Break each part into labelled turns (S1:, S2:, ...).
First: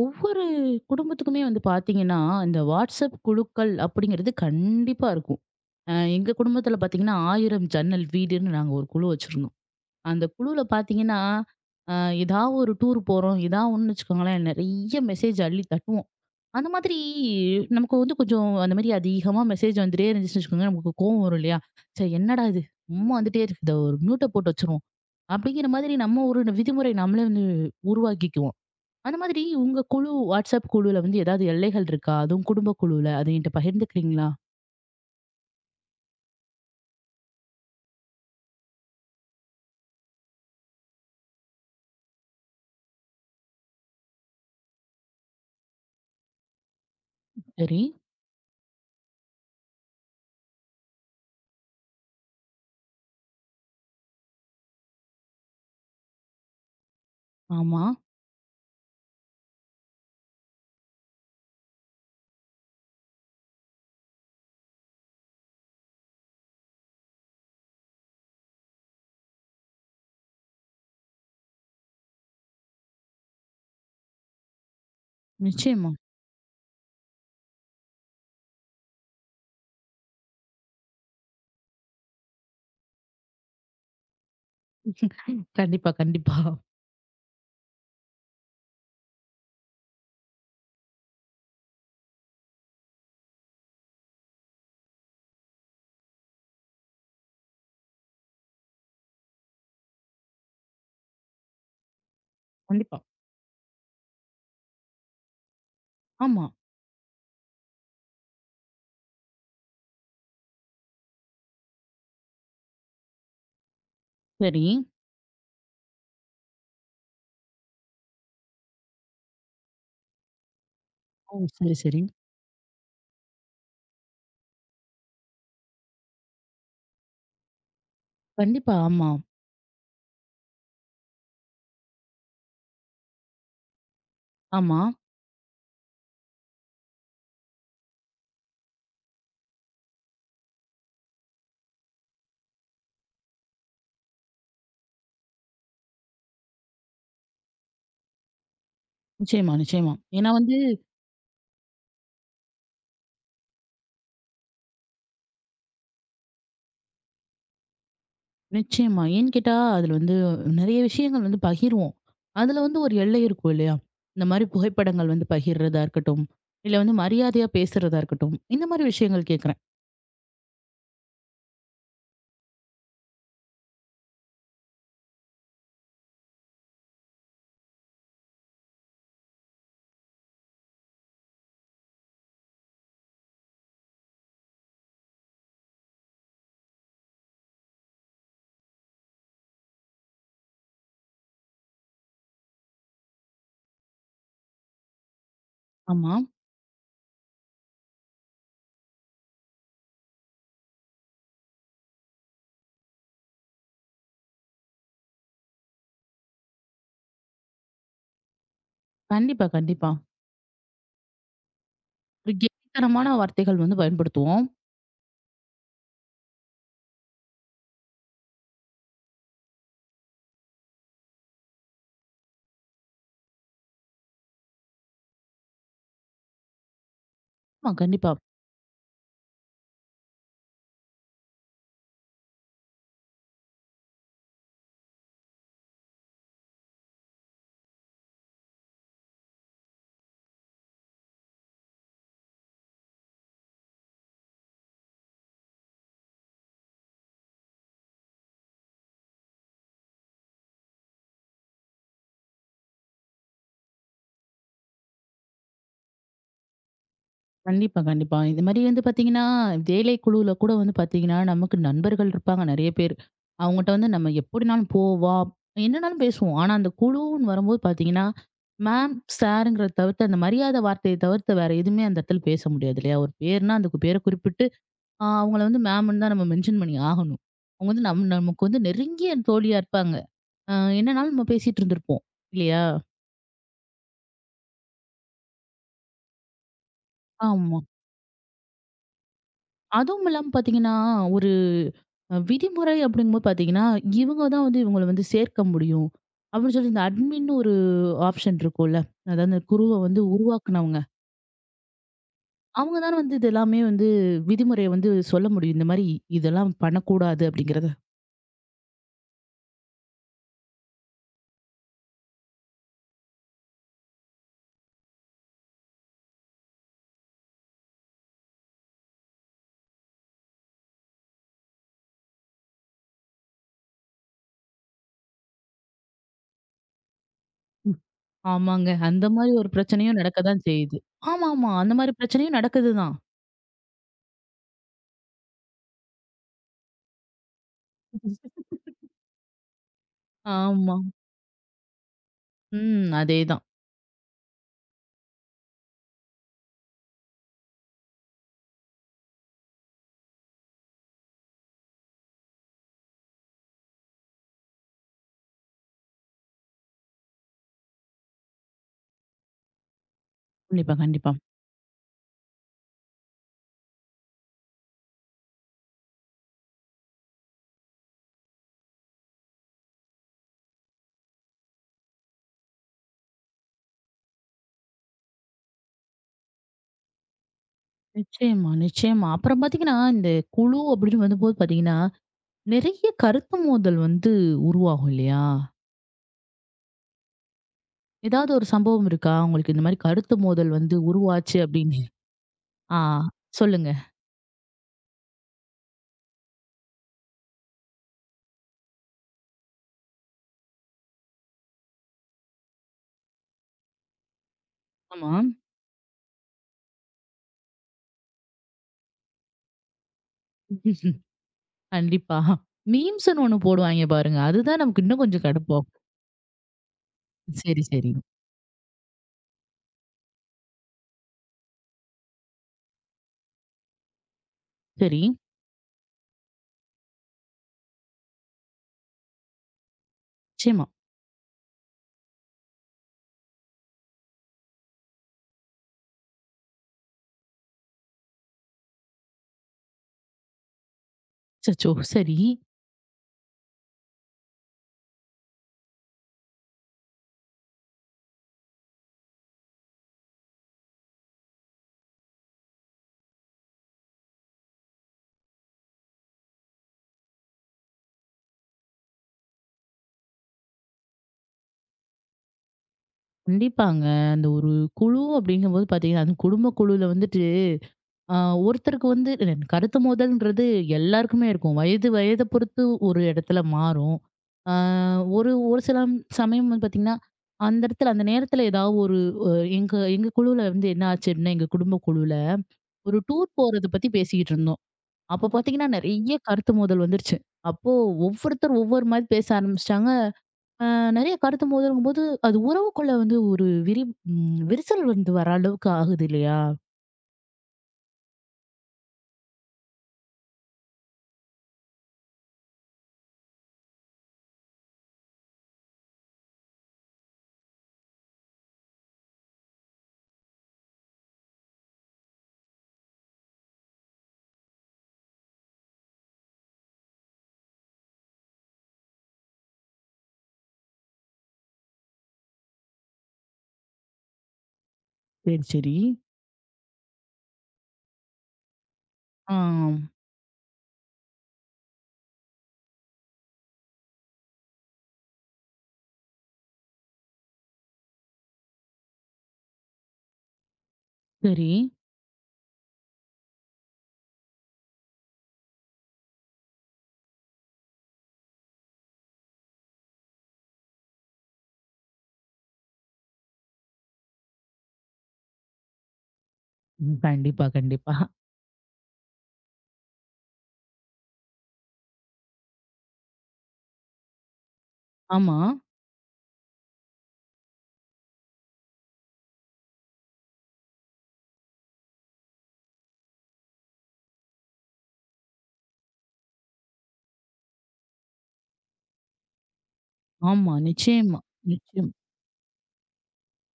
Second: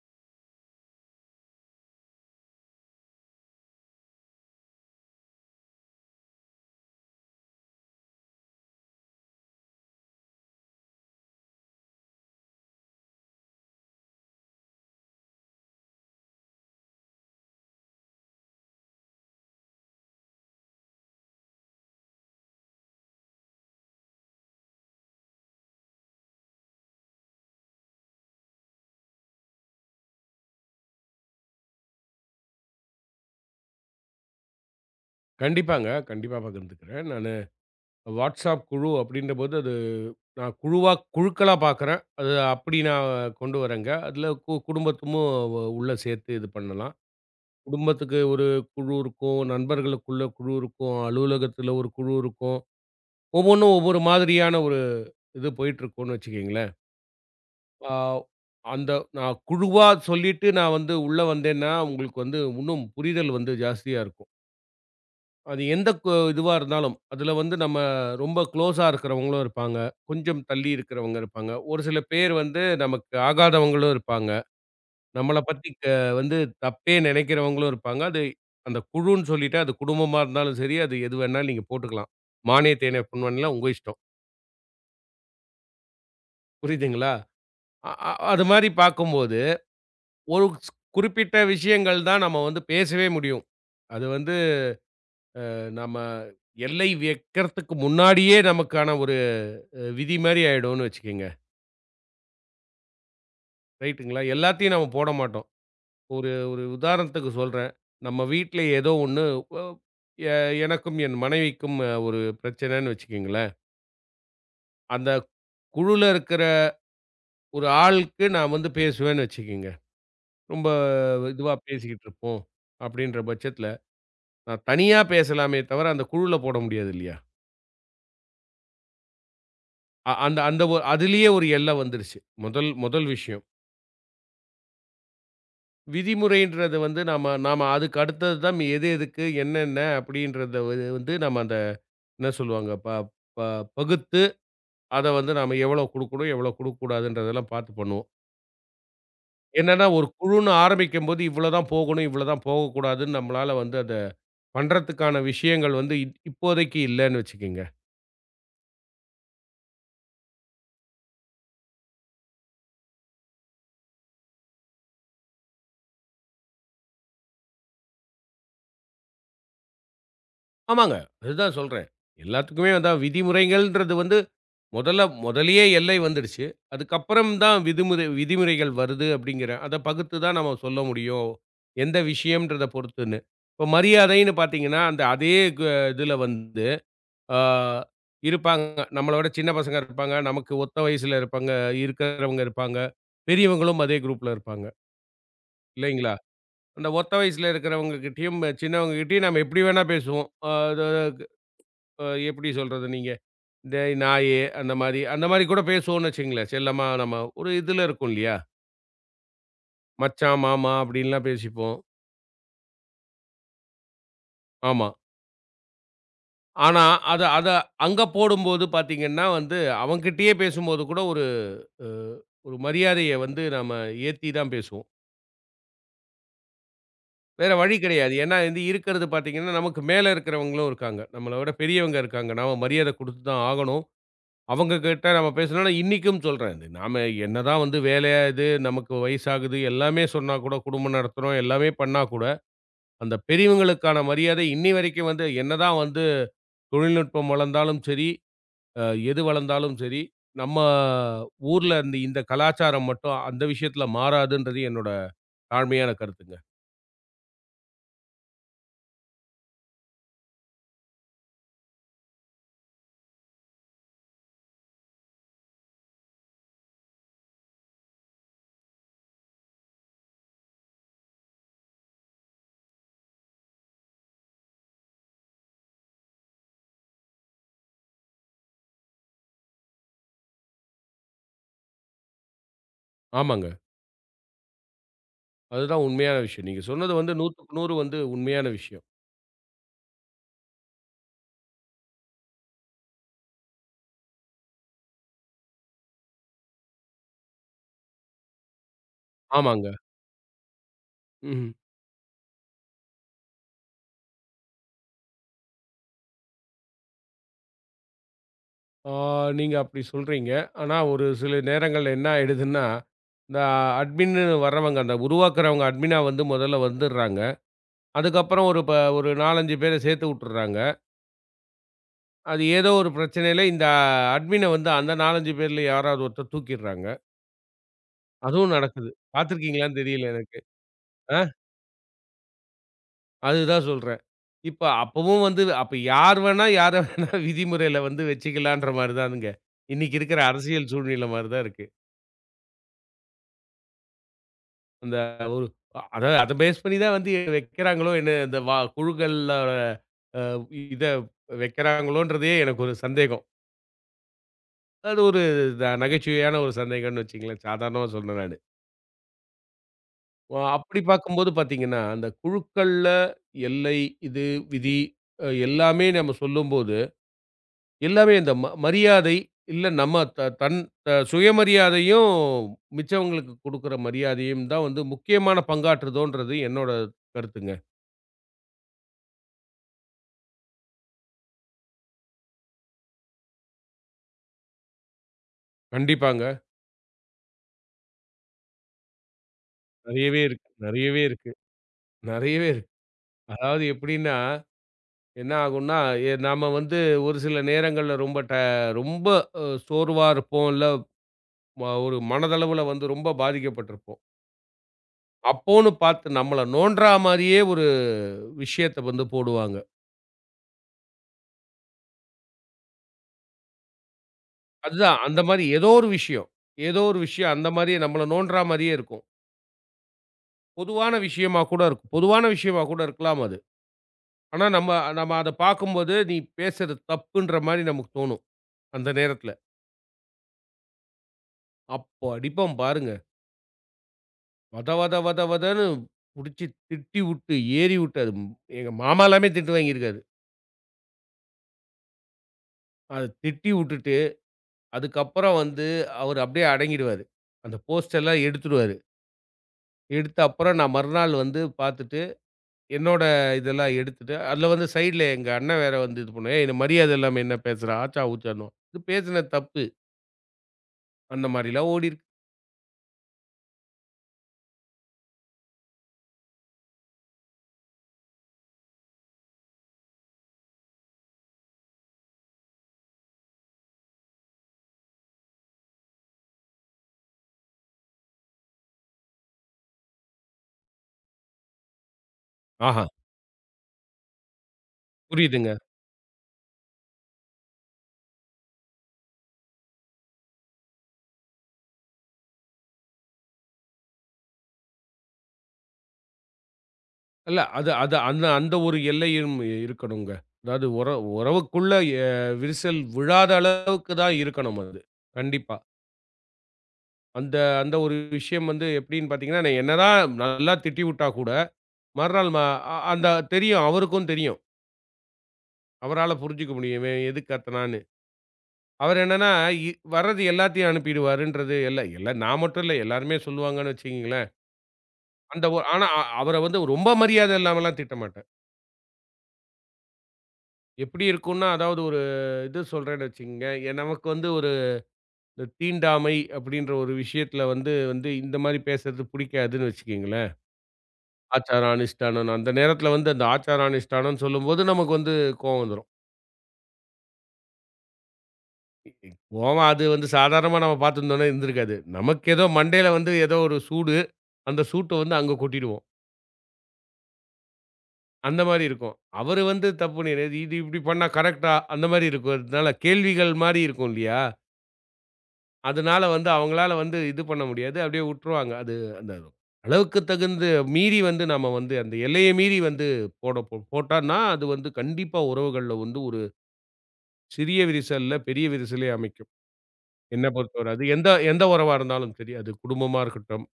S1: ஒவ்வொரு குடும்பத்துக்குமே வந்து பாத்தீங்கன்னா, இந்த WhatsApp குழுக்கள் அப்படிங்கிறது கண்டிப்பா இருக்கும். எங்க குடும்பத்துல பாத்தீங்கன்னா, 1000 ஜன்னல் வீடுன்னு நாங்க ஒரு குழு வச்சிருந்தோம். அந்த குழுல பாத்தீங்கன்னா, அ ஏதா ஒரு டூர் போறோம், ஏதா ஒண்ணுன்னு வச்சுக்கோங்களேன், நெறைய மெசேஜ் அள்ளி தட்டுவோம். அந்த மாதிரி நமக்கு வந்து கொஞ்சம் அந்த மாரி அதிகமா மெசேஜ் வந்துட்டே இருந்துச்சுன்னு வச்சுக்கோங்க, நமக்கு கோவம் வரும் இல்லையா? சரி என்னடா இது? சும்மா வந்துட்டே இருக்கு. இத ஒரு மியூட்ட போட்டு வச்சுருவோம். அப்படிங்கிற மாதிரி நம்ம ஒரு விதிமுறை நம்மளே வந்து உருவாக்கிக்குவோம். அந்த மாதிரி உங்க குழு வாட்ஸ்அப் குழுல வந்து ஏதாவது எல்லைகள் இருக்கா? அதுவும் குடும்ப குழுல, அத என்கிட்ட பகிர்ந்துக்கிறீங்களா?
S2: கண்டிப்பாங்க. கண்டிப்பா பகிர்ந்துக்கிறேன். நானு WhatsApp குழு அப்படின்றபோது, அது நான் குழுவா குழுக்களா பார்க்குறேன். அது அப்படி நான் கொண்டு வரேங்க. அதில குடும்பத்தும் உள்ள சேர்த்து இது பண்ணலாம்.
S1: சரி.
S2: குடும்பத்துக்கு ஒரு குழு இருக்கும், நண்பர்களுக்குள்ள குழு இருக்கும், அலுவலகத்தில ஒரு குழு இருக்கும். ஒவ்வொன்னும் ஒவ்வொரு மாதிரியான ஒரு இது போயிட்டுருக்கும்னு வச்சுக்கங்களேன்.
S1: ஆமா.
S2: ஆ அந்த நான் குழுவா சொல்லிட்டு நான் வந்து உள்ள வந்தேன்னா, உங்களுக்கு வந்து இன்னும் புரிதல் வந்து ஜாஸ்தியா இருக்கும். அது எந்த இதுவா இருந்தாலும். அதுல வந்து நம்ம ரொம்ப குளோஸா இருக்கிறவங்களும் இருப்பாங்க. கொஞ்சம் தள்ளி இருக்கிறவங்க இருப்பாங்க. ஒரு சில பேர் வந்து நமக்கு ஆகாதவங்களும் இருப்பாங்க. நம்மள பத்தி
S1: நிச்சயமா.
S2: வந்து தப்பே நினைக்கிறவங்களும் இருப்பாங்க. அது அந்த குழுன்னு சொல்லிட்டா, அது குடும்பமா இருந்தாலும் சரி, அது எது வேணாலும் நீங்க போட்டுக்கலாம். மானே தேனே பொன்வன்லாம் உங்க இஷ்டம்.
S1: கண்டிப்பா, கண்டிப்பா.
S2: புரியுதுங்களா? அ அ அது மாரி பார்க்கும்போது, ஒரு குறிப்பிட்ட விஷயங்கள் தான் நம்ம வந்து பேசவே முடியும். அது வந்து நம்ம எல்லை வைக்கிறதுக்கு முன்னாடியே நமக்கான ஒரு விதி மாரி ஆயிடும்னு வச்சுக்கங்க.
S1: கண்டிப்பா.
S2: ரைட்டுங்களா. எல்லாத்தையும் நம்ம போட மாட்டோம். ஒரு
S1: ஆமா.
S2: ஒரு உதாரணத்துக்கு சொல்றேன். நம்ம வீட்ல ஏதோ ஒண்ணு ஒ எ எனக்கும் என் மனைவிக்கும் ஒரு பிரச்சனைன்னு வச்சுக்கங்களேன்.
S1: சரி.
S2: அந்த குழுல இருக்கிற ஒரு ஆளுக்கு நான் வந்து பேசுவேன்னு வச்சுக்கங்க. ரொம்ப
S1: ஓ!
S2: இதுவா
S1: சரி, சரி.
S2: பேசிக்கிட்டு இருப்போம். அப்படின்ற பட்சத்தில, நான் தனியா பேசலாமே தவிர அந்த குழுல போட முடியாது இல்லையா?
S1: கண்டிப்பா. ஆமா.
S2: அ அந்த அந்த ஒ அதிலேயே ஒரு எல்லை வந்துருச்சு. முதல் முதல் விஷயம்.
S1: ஆமா.
S2: விதிமுறைன்றது வந்து நாம நாம அதுக்கு அடுத்தது தான் எது எதுக்கு, என்னென்ன அப்படின்றத வந்து நம்ம அந்த என்ன சொல்லுவாங்க, ப ப பகுத்து அத வந்து நாம எவ்வளோ குடுக்கணும், எவ்வளோ குடுக்கக்கூடாதுன்றதெல்லாம் பார்த்து பண்ணுவோம்.
S1: நிச்சயமா,
S2: என்னன்னா
S1: நிச்சயமா.
S2: ஒரு
S1: ஏன்னா
S2: குழுன்னு
S1: வந்து
S2: ஆரம்பிக்கும்போது இவ்வளோ தான் போகணும், இவ்வளோ தான் போகக்கூடாதுன்னு நம்மளால வந்து அத பண்றதுக்கான விஷயங்கள் வந்து இப்போதைக்கு இல்லன்னு வச்சுக்கங்க.
S1: நிச்சயமா. ஏன்னு கேட்டா, அதுல வந்து நெறைய விஷயங்கள் வந்து பகிர்வோம். அதுல வந்து ஒரு எல்லை இருக்கும் இல்லையா? இந்த மாரி புகைப்படங்கள் வந்து பகிர்றதா இருக்கட்டும், இல்ல வந்து மரியாதையா பேசுறதா இருக்கட்டும். இந்த மாரி விஷயங்கள் கேட்கிறேன்.
S2: ஆமாங்க. அதுதான் சொல்றேன். எல்லாத்துக்குமே வந்து விதிமுறைகள்ன்றது வந்து முதல்லயே எல்லை வந்துடுச்சு. அதுக்கப்புறம் தான் விதிமுறைகள் வருது அப்டிங்கிறேன். அத பகுத்து தான் நம்ம சொல்ல முடியும். எந்த விஷயம்ன்றத பொறுத்துன்னு. இப்போ மரியாதைன்னு பார்த்தீங்கன்னா, அந்த அதே க இதுல வந்து ஆ இருப்பாங்க. நம்மள விட சின்ன பசங்க இருப்பாங்க. நமக்கு ஒத்த வயசுல இருப்பாங்க இருக்கிறவங்க இருப்பாங்க. பெரியவங்களும் அதே குரூப்ல இருப்பாங்க. இல்லைங்களா?
S1: ஆமா.
S2: அந்த ஒத்த வயசுல இருக்கிறவங்க கிட்டயும், சின்னவங்க கிட்டயும் நம்ம எப்டி வேணா பேசுவோம். அ அது அ எப்படி சொல்றது நீங்க? இந்த நாயி, அந்த மாரி அந்த மாரி கூட பேசுவோம்னு வச்சுக்கங்களேன். செல்லமா நம்ம ஒரு இதுல இருக்கும் இல்லையா?
S1: கண்டிப்பா, கண்டிப்பா.
S2: மச்சான், மாமா அப்படின்லாம் பேசிப்போம்.
S1: ஒரு கெட்டித்தனமான வார்த்தைகள் வந்து பயன்படுத்துவோம்.
S2: ஆமா. ஆனா, அத அத அங்க போடும்போது பார்த்தீங்கன்னா வந்து, அவன்கிட்டயே பேசும்போது கூட ஒரு அ ஒரு மரியாதைய வந்து நாம ஏத்தி தான் பேசுவோம். வேற
S1: ஆமா,
S2: வழி கிடையாது.
S1: கண்டிப்பா.
S2: ஏன்னா வந்து இருக்கிறது பார்த்தீங்கன்னா, நமக்கு மேல இருக்கிறவங்களும் இருக்காங்க. நம்மள விட பெரியவங்க இருக்காங்க. நாம மரியாதை குடுத்து தான் ஆகணும். அவங்க கிட்ட நம்ம பேசணும்னா இன்னிக்கும் சொல்றேன். இது நாம என்னதான் வந்து வேலையா இது, நமக்கு வயசாகுது, எல்லாமே சொன்னா கூட குடும்பம் நடத்துறோம், எல்லாமே பண்ணா கூட, அந்த பெரியவங்களுக்கான மரியாதை இன்னி வரைக்கும் வந்து என்னதான் வந்து தொழில்நுட்பம் வளர்ந்தாலும் சரி, அ எது வளர்ந்தாலும் சரி, நம்ம ஊர்ல இந்த இந்த கலாச்சாரம் மட்டும் அந்த விஷயத்துல மாறாதுன்றது என்னோட தாழ்மையான கருத்துங்க.
S1: கண்டிப்பா, கண்டிப்பா. இது மாரி வந்து பார்த்தீங்கன்னா, வேலை குழுவுல கூட வந்து பார்த்தீங்கன்னா, நமக்கு நண்பர்கள் இருப்பாங்க நெறைய பேர். அவங்கட்ட வந்து நம்ம எப்படினாலும் போ, வா, என்னனாலும் பேசுவோம். ஆனா, அந்த குழுன்னு வரும்போது பார்த்தீங்கன்னா, மேம், சாருங்கிறத தவிர்த்து அந்த மரியாதை வார்த்தைய தவிர்த்து வேற எதுவுமே அந்த இடத்துல பேச முடியாது இல்லையா? ஒரு பேருனா அந்த பேர குறிப்பிட்டு அவங்கள வந்து மேம்ன்னு தான் நம்ம மென்ஷன் பண்ணி ஆகணும். அவங்க வந்து நம் நமக்கு வந்து நெருங்கிய தோழியா இருப்பாங்க. அ என்னனாலும் நம்ம பேசிட்டு இருந்திருப்போம். இல்லையா?
S2: ஆமாங்க. அதுதான் உண்மையான விஷயம். நீங்க சொன்னது வந்து 100க்கு
S1: ஆமா.
S2: 100 வந்து உண்மையான விஷயம்.
S1: அதுவும் இல்லாம பாத்தீங்கன்னா, ஒரு விதிமுறை அப்படிங்கும்போது பாத்தீங்கன்னா, இவங்க தான் வந்து இவங்கள வந்து சேர்க்க முடியும். அப்படின்னு சொல்லி இந்த அட்மின்னு ஒரு ஆப்ஷன் இருக்கும்ல. அதாவது அந்த
S2: ஆமாங்க.
S1: குருவ வந்து உருவாக்குனவங்க.
S2: ம்.
S1: அவங்க தான வந்து இது எல்லாமே வந்து விதிமுறைய வந்து சொல்ல முடியும். இந்த மாரி இதெல்லாம் பண்ணக்கூடாது அப்படிங்கிறத.
S2: ஆ நீங்க அப்படி சொல்றீங்க. ஆனா, ஒரு சில நேரங்கள்ல என்ன ஆயிடுதுன்னா, இந்த அட்மின்னு வர்றவங்க, அந்த உருவாக்குறவங்க அட்மினா வந்து முதல்ல வந்துர்றாங்க. அதுக்கப்புறம் ஒரு ஒரு 4, 5 பேர சேர்த்து விட்டுர்றாங்க. அது ஏதோ ஒரு பிரச்சனையில இந்த அட்மின வந்து அந்த 4, 5 பேர்ல யாராவது ஒருத்தர் தூக்கிர்றாங்க. அதுவும்
S1: ஆமாங்க.
S2: நடக்குது.
S1: அந்த மாரி ஒரு
S2: பார்த்துருக்கீங்களான்னு
S1: பிரச்சனையும்
S2: தெரியல
S1: நடக்க
S2: எனக்கு.
S1: தான் செய்யுது.
S2: ஆ
S1: ஆமாமா. அந்த மாரி பிரச்சனையும் நடக்குது தான்.
S2: அதுதான் சொல்றேன். இப்ப அப்பவும் வந்து அப்ப யார் வேணா, யார வேணா விதிமுறையில வந்து வச்சுக்கலான்ற மாரி தானுங்க. இன்னைக்கு இருக்கிற அரசியல்
S1: ஆமா.
S2: சூழ்நிலை மாரி தான் இருக்கு.
S1: ம். அதேதான்.
S2: அந்த ஒரு அதாவது அத பேஸ் பண்ணி தான் வந்து வைக்கிறாங்களோ என்ன? இந்த குழுக்கள்ல அ இத வைக்கிறாங்களோன்றதே எனக்கு ஒரு சந்தேகம். அது ஒரு நகைச்சுவையான ஒரு சந்தேகம்ன்னு வச்சுக்கங்களேன். சாதாரணமா சொல்றேன் நானு.
S1: கண்டிப்பா,
S2: அப்படி
S1: கண்டிப்பா.
S2: பார்க்கும்போது பார்த்தீங்கன்னா, அந்த குழுக்கள்ல எல்லை, இது, விதி எல்லாமே நம்ம சொல்லும்போது, எல்லாமே இந்த மரியாதை, இல்ல நம்ம த தன் த சுயமரியாதையும், மிச்சவங்களுக்கு குடுக்குற மரியாதையும் தான் வந்து முக்கியமான பங்காற்றுதோன்றது என்னோட கருத்துங்க.
S1: நிச்சயமா, நிச்சயமா. அப்புறம் பாத்தீங்கன்னா, இந்த குழு அப்படின்னு வந்தபோது பாத்தீங்கன்னா நிறைய கருத்து மோதல் வந்து உருவாகும் இல்லையா?
S2: கண்டிப்பாங்க.
S1: ஏதாவது ஒரு சம்பவம் இருக்கா? உங்களுக்கு இந்த மாரி கருத்து
S2: நெறையவே இருக்கு
S1: மோதல் வந்து
S2: நெறையவே இருக்கு
S1: உருவாச்சு அப்படின்னு?
S2: நெறையவே இருக்கு.
S1: ஆ
S2: அதாவது
S1: சொல்லுங்க.
S2: எப்படின்னா, என்ன ஆகும்னா, நாம வந்து ஒரு சில நேரங்கள்ல ரொம்ப சோர்வா இருப்போம். இல்ல ஒரு மனதளவுல வந்து ரொம்ப பாதிக்கப்பட்டிருப்போம்.
S1: ஆமா.
S2: அப்போன்னு பார்த்து நம்மள நோன்றா மாரியே ஒரு விஷயத்த வந்து போடுவாங்க.
S1: கண்டிப்பா. மீம்ஸ்ன்னு ஒண்ணு போடுவாய்ங்க பாருங்க. அதுதான் நமக்கு
S2: அதுதான்
S1: இன்னும்
S2: அந்த
S1: கொஞ்சம்
S2: மாரி ஏதோ
S1: கடுப்பாகும்.
S2: ஒரு விஷயம். ஏதோ ஒரு விஷயம் அந்த
S1: சரி,
S2: மாரியே
S1: சரி.
S2: நம்மள நோன்றா மாரியே இருக்கும். பொதுவான விஷயமா கூட இருக்கும். பொதுவான விஷயமா கூட இருக்கலாம் அது. ஆனா நம்ம
S1: சரி.
S2: நம்ம அத பார்க்கும்போது, நீ பேசுறது தப்புன்ற மாரி நமக்கு தோணும் அந்த நேரத்துல.
S1: நிச்சயமா.
S2: அப்போ அடிப்பான் பாருங்க. வத வத வத வதன்னு புடிச்சு திட்டி வுட்டு, ஏறி வுட்டு அது எங்க மாமாலாமே திட்டு வாங்கியிருக்காரு.
S1: அச்சச்சோ! சரி.
S2: அத திட்டி வுட்டுட்டு, அதுக்கப்புறம் வந்து அவரு அப்படியே அடங்கிடுவாரு. அந்த போஸ்டெல்லாம் எடுத்துருவாரு. எடுத்த அப்புறம் நான் மறுநாள் வந்து பார்த்துட்டு, என்னோட இதெல்லாம் எடுத்துட்டு, அதில வந்து சைட்ல எங்க அண்ணன் வேற வந்து இது பண்ணுவான். "ஏய்! என்ன மரியாதை இல்லாம என்ன பேசுற? ஆச்சா, ஊச்சான்னுவான்." இது பேசின தப்பு. அந்த மாரிலாம் ஓடிருக்கு.
S1: கண்டிப்பாங்க. அந்த ஒரு குழு அப்படிங்கும்போது பார்த்தீங்கன்னா, அதுவும் குடும்ப குழுல வந்துட்டு ஆ ஒருத்தருக்கு வந்து இல்ல, கருத்து மோதல்ன்றது எல்லாருக்குமே இருக்கும். வயது வயத பொறுத்து ஒரு இடத்துல மாறும். ஆ ஒரு ஒரு சில சமயம் வந்து பார்த்தீங்கன்னா, அந்த இடத்துல அந்த நேரத்துல ஏதாவது ஒரு அ எங்க எங்க குழுவுல வந்து என்ன ஆச்சு அப்படின்னா, எங்க குடும்ப குழுவுல
S2: ஆஹா,
S1: ஒரு டூர் போறத பத்தி பேசிக்கிட்டு இருந்தோம். அப்ப
S2: புரியுதுங்க.
S1: பார்த்தீங்கன்னா, நெறைய கருத்து மோதல் வந்துருச்சு. அப்போ ஒவ்வொருத்தர் ஒவ்வொரு மாரி பேச ஆரம்பிச்சுட்டாங்க. அ நெறைய கருத்து மோதலுங்கும்போது, அது உறவுக்குள்ள வந்து ஒரு விரி ம் விரிசல் வந்து வர அளவுக்கு ஆகுது இல்லையா?
S2: இல்ல. அது அது அந்த அந்த ஒரு எல்லையும் இருக்கணுங்க. அதாவது உறவுக்குள்ள எ விரிசல் விழாத அளவுக்கு தான் இருக்கணும் அது. கண்டிப்பா. அந்த அந்த ஒரு விஷயம் வந்து எப்படின்னு பார்த்தீங்கன்னா, நான் என்னதான் நல்லா திட்டிவுட்டா கூட, மறுநாள் ம அ அந்த தெரியும். அவருக்கும் தெரியும். அவரால புரிஞ்சுக்க முடியும். இவன் எதுக்கு கத்துனான்னு. அவர் என்னன்னா, இ வர்றது எல்லாத்தையும் அனுப்பிடுவாருன்றது எல்லாம் நான் மட்டும் இல்ல. எல்லாருமே சொல்லுவாங்கன்னு வச்சுக்கங்களேன்.
S1: சரி,
S2: அந்த ஒ
S1: சரி.
S2: ஆனா அவர வந்து ரொம்ப மரியாதை இல்லாமலாம் திட்ட மாட்டாங்க.
S1: ஆ.
S2: எப்படி இருக்கும்ன்னா, அதாவது ஒரு இது சொல்றேன்னு வச்சுக்கங்க. நமக்கு வந்து ஒரு இந்த தீண்டாமை அப்படின்ற ஒரு விஷயத்துல வந்து வந்து இந்த மாரி பேசுறது பிடிக்காதுன்னு வச்சுக்கங்களேன்.
S1: சரி.
S2: ஆச்சாரம், அனுஷ்டானம் அந்த நேரத்துல வந்து அந்த ஆச்சாரம், அனுஷ்டானம்னு சொல்லும்போது நமக்கு வந்து கோவம் வந்துரும். கோவம் அது வந்து சாதாரணமா நம்ம பார்த்துருந்தோம்னா இருந்திருக்காது. நமக்கு ஏதோ மண்டையில வந்து ஏதோ ஒரு சூடு. அந்த சூட்ட வந்து அங்க கொட்டிடுவோம்.
S1: ம். கண்டிப்பா, கண்டிப்பா.
S2: அந்த மாரி இருக்கும். அவரு வந்து தப்புன்னு இது இப்படி பண்ணா கரெக்ட்டா? அந்த மாரி இருக்கிறதுனால கேள்விகள் மாரி இருக்கும் இல்லையா?
S1: ஆமா,
S2: அதனால வந்து அவங்களால வந்து இது பண்ண முடியாது. அப்படியே உட்டுருவாங்க. அது அந்த அளவுக்கு தகுந்த மீறி வந்து நம்ம வந்து அந்த எல்லைய மீறி வந்து போட்டோம்னா, அது வந்து கண்டிப்பா உறவுகள்ல வந்து ஒரு சிறிய விரிசல்ல பெரிய விரிசலே அமைக்கும். என்ன
S1: ஆமா.
S2: பொறுத்தவர அது எந்த
S1: நிச்சயமா,
S2: எந்த உறவா
S1: நிச்சயம்,
S2: இருந்தாலும் சரி, அது குடும்பமா இருக்கட்டும்,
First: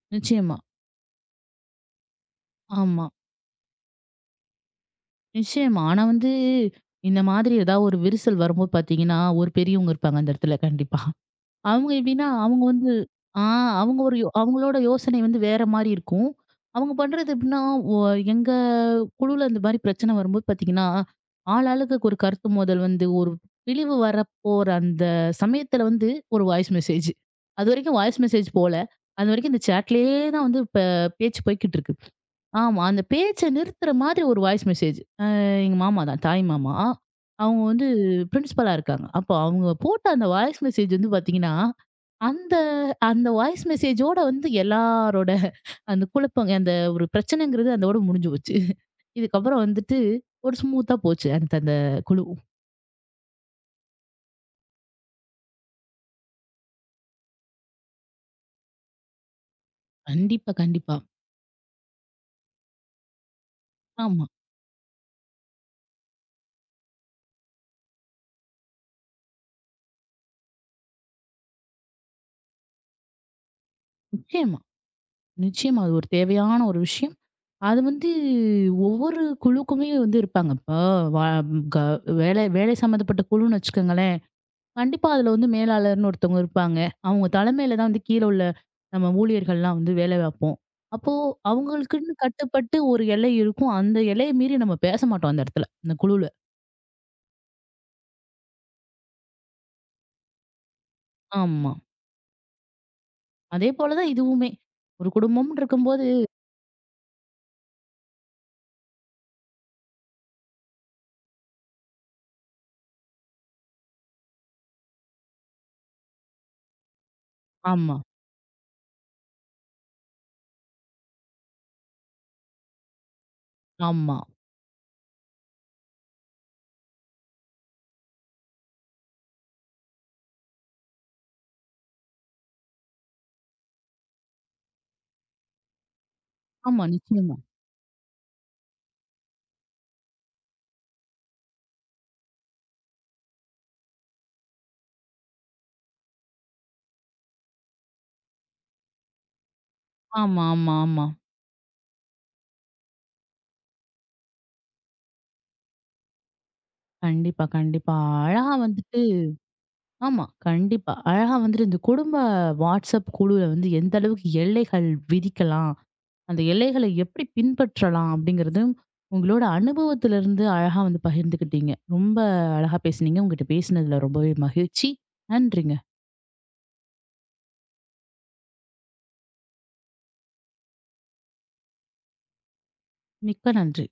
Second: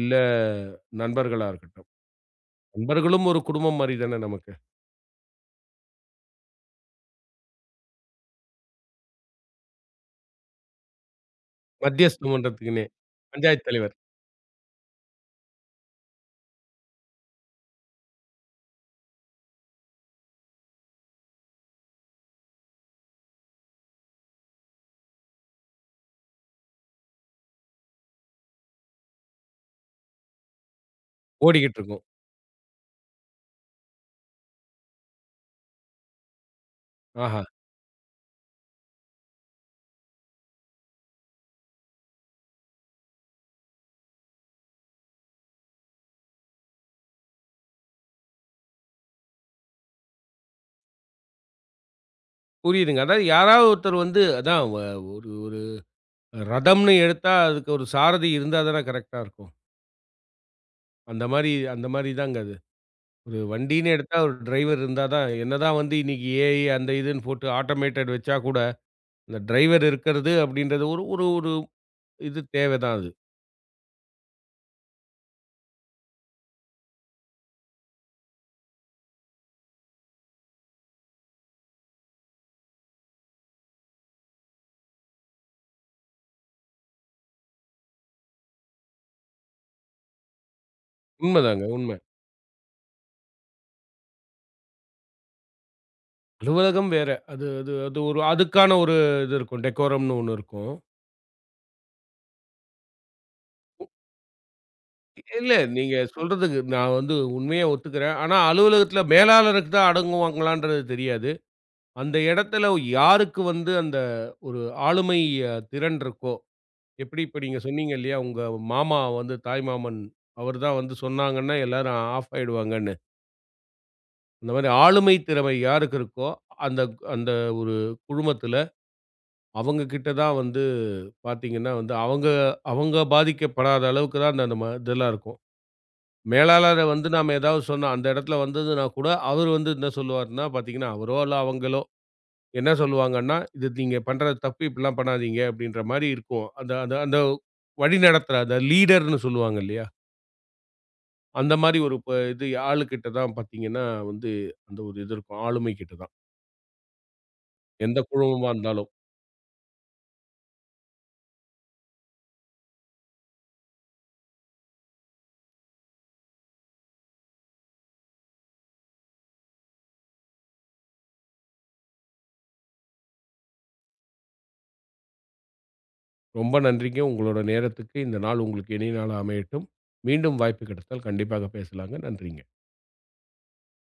S2: இல்ல
S1: நிச்சயமா.
S2: நண்பர்களா இருக்கட்டும்.
S1: ஆமா,
S2: நண்பர்களும் ஒரு குடும்பம் மாரி தானே நமக்கு.
S1: நிச்சயமா. ஆனா வந்து, இந்த மாதிரி ஏதாவது ஒரு விரிசல் வரும்போது பார்த்தீங்கன்னா, ஒரு பெரியவங்க இருப்பாங்க அந்த இடத்துல. கண்டிப்பா. அவங்க எப்படின்னா,
S2: மத்தியஸ்தம்
S1: அவங்க
S2: பண்றதுக்குன்னே
S1: வந்து ஆ
S2: பஞ்சாயத்து தலைவர்
S1: அவங்க ஒரு யோ அவங்களோட யோசனை வந்து வேற மாரி இருக்கும். அவங்க பண்றது எப்படின்னா, ஒ எங்க குழுல இந்த மாரி பிரச்சனை வரும்போது பார்த்தீங்கன்னா, ஆள் ஆளுக்கு ஒரு கருத்து மோதல் வந்து ஒரு பிழிவு வரப்போற அந்த சமயத்துல வந்து ஒரு வாய்ஸ் மெசேஜ். அதுவரைக்கும் வாய்ஸ் மெசேஜ் போல. அதுவரைக்கும் இந்த சேட்லயே தான் வந்து இப்ப பேச்சு போய்க்கிட்டு
S2: ஓடிக்கிட்டு
S1: இருக்கு.
S2: இருக்கும்.
S1: ஆமா. அந்த பேச்ச நிறுத்துற மாதிரி ஒரு வாய்ஸ் மெசேஜ். அ எங்க மாமா தான், தாய் மாமா.
S2: ஆஹா!
S1: அவங்க வந்து பிரின்சிபலா இருக்காங்க. அப்போ அவங்க போட்ட அந்த வாய்ஸ் மெசேஜ் வந்து பார்த்தீங்கன்னா அந்த அந்த வாய்ஸ் மெசேஜோட வந்து எல்லாரோட அந்த குழப்பங்க அந்த ஒரு பிரச்சனைங்கிறது அதோட முடிஞ்சு போச்சு. இதுக்கப்புறம் வந்துட்டு ஒரு ஸ்மூத்தா போச்சு அடுத்த அந்த குழு.
S2: புரியுதுங்க. அதாவது யாராவது ஒருத்தர் வந்து அதான் ஒரு ஒரு ரதம்ன்னு எடுத்தா, அதுக்கு ஒரு சாரதி இருந்தா தானே கரெக்ட்டா இருக்கும்.
S1: கண்டிப்பா, கண்டிப்பா.
S2: அந்த மாரி அந்த மாரி தாங்க அது. ஒரு வண்டின்னு எடுத்தா
S1: ஆமா.
S2: ஒரு டிரைவர் இருந்தா தான் என்னதான் வந்து இன்னைக்கு ஏஐ அந்த இதுன்னு போட்டு ஆட்டோமேட்டட் வச்சா கூட, அந்த டிரைவர் இருக்கிறது அப்படின்றது ஒரு ஒரு ஒரு இது தேவை தான் அது.
S1: நிச்சயமா, நிச்சயமா. அது ஒரு தேவையான ஒரு விஷயம். அது வந்து ஒவ்வொரு குழுக்குமே வந்து இருப்பாங்க. இப்போ வ க வேலை வேலை சம்மந்தப்பட்ட குழுன்னு வச்சுக்கோங்களேன். கண்டிப்பா அதுல வந்து மேலாளர்ன்னு ஒருத்தவங்க இருப்பாங்க. அவங்க தலைமையில தான் வந்து கீழ உள்ள நம்ம ஊழியர்கள்லாம் வந்து வேலை பார்ப்போம். அப்போ
S2: உண்மதாங்க, உண்ம.
S1: அவங்களுக்குன்னு கட்டுப்பட்டு ஒரு எல்லை இருக்கும். அந்த எல்லைய மீறி நம்ம பேச மாட்டோம் அந்த இடத்துல, அந்த குழுல.
S2: அலுவலகம் வேற. அது அது அது ஒரு அதுக்கான ஒரு இது இருக்கும். டெக்கோரம்ன்னு ஒண்ணு இருக்கும்.
S1: ஆமா. அதே போல தான் இதுவுமே. ஒரு
S2: இல்ல
S1: குடும்பம்னு
S2: நீங்க
S1: இருக்கும்போது
S2: சொல்றதுக்கு நான் வந்து உண்மையா ஒத்துக்கிறேன். ஆனா அலுவலகத்தில மேலாளருக்கு தான் அடங்குவாங்களான்றது தெரியாது. அந்த இடத்துல யாருக்கு வந்து அந்த ஒரு ஆளுமை திறன் இருக்கோ, எப்படி இப்ப நீங்க சொன்னீங்க
S1: ஆமா,
S2: இல்லையா? உங்க மாமா வந்து தாய்மாமன், அவர் தான் வந்து சொன்னாங்கன்னா எல்லாரும் ஆஃப் ஆயிடுவாங்கன்னு.
S1: ஆமா,
S2: அந்த மாரி ஆளுமை திறமை யாருக்கு இருக்கோ, அந்த அந்த ஒரு குழுமத்துல அவங்க கிட்ட தான் வந்து பார்த்தீங்கன்னா வந்து, அவங்க அவங்க பாதிக்கப்படாத அளவுக்கு தான் அந்த நம்ம இதெல்லாம் இருக்கும். மேலாளர
S1: ஆமா.
S2: வந்து நாம
S1: நிச்சயமா.
S2: ஏதாவது சொன்னா, அந்த இடத்துல வந்ததுனா கூட, அவரு வந்து என்ன சொல்லுவாருன்னா பார்த்தீங்கன்னா, அவரோ இல்ல அவங்களோ என்ன சொல்லுவாங்கன்னா, "இது நீங்க பண்ற தப்பு. இப்படிலாம் பண்ணாதீங்க." அப்படின்ற மாரி இருக்கும். அந்த அந்த அந்த வழிநடத்துற அந்த லீடர்ன்னு சொல்லுவாங்க இல்லையா?
S1: ஆமா, ஆமா, ஆமா.
S2: அந்த மாரி ஒரு இது ஆளுகிட்ட தான் பார்த்தீங்கன்னா வந்து, அந்த ஒரு இது இருக்கும். ஆளுமை கிட்ட தான்.
S1: கண்டிப்பா, கண்டிப்பா.
S2: எந்த குழுமமா
S1: அழகா
S2: இருந்தாலும்.
S1: வந்துட்டு ஆமா. கண்டிப்பா. அழகா வந்துட்டு இந்த குடும்ப வாட்ஸ்அப் குழுல வந்து எந்த அளவுக்கு எல்லைகள் விதிக்கலாம்? அந்த எல்லைகளை எப்படி பின்பற்றலாம் அப்படிங்கிறது உங்களோட அனுபவத்திலிருந்து அழகா வந்து பகிர்ந்துக்கிட்டீங்க. ரொம்ப அழகா பேசுனீங்க. உங்ககிட்ட பேசினதுல ரொம்பவே மகிழ்ச்சி. நன்றிங்க.
S2: ரொம்ப நன்றிங்க. உங்களோட நேரத்துக்கு. இந்த நாள் உங்களுக்கு இனிய நாளா அமையட்டும். மீண்டும் வாய்ப்பு கிடைத்தால் கண்டிப்பாக பேசலாங்க. நன்றிங்க.
S1: மிக்க நன்றி.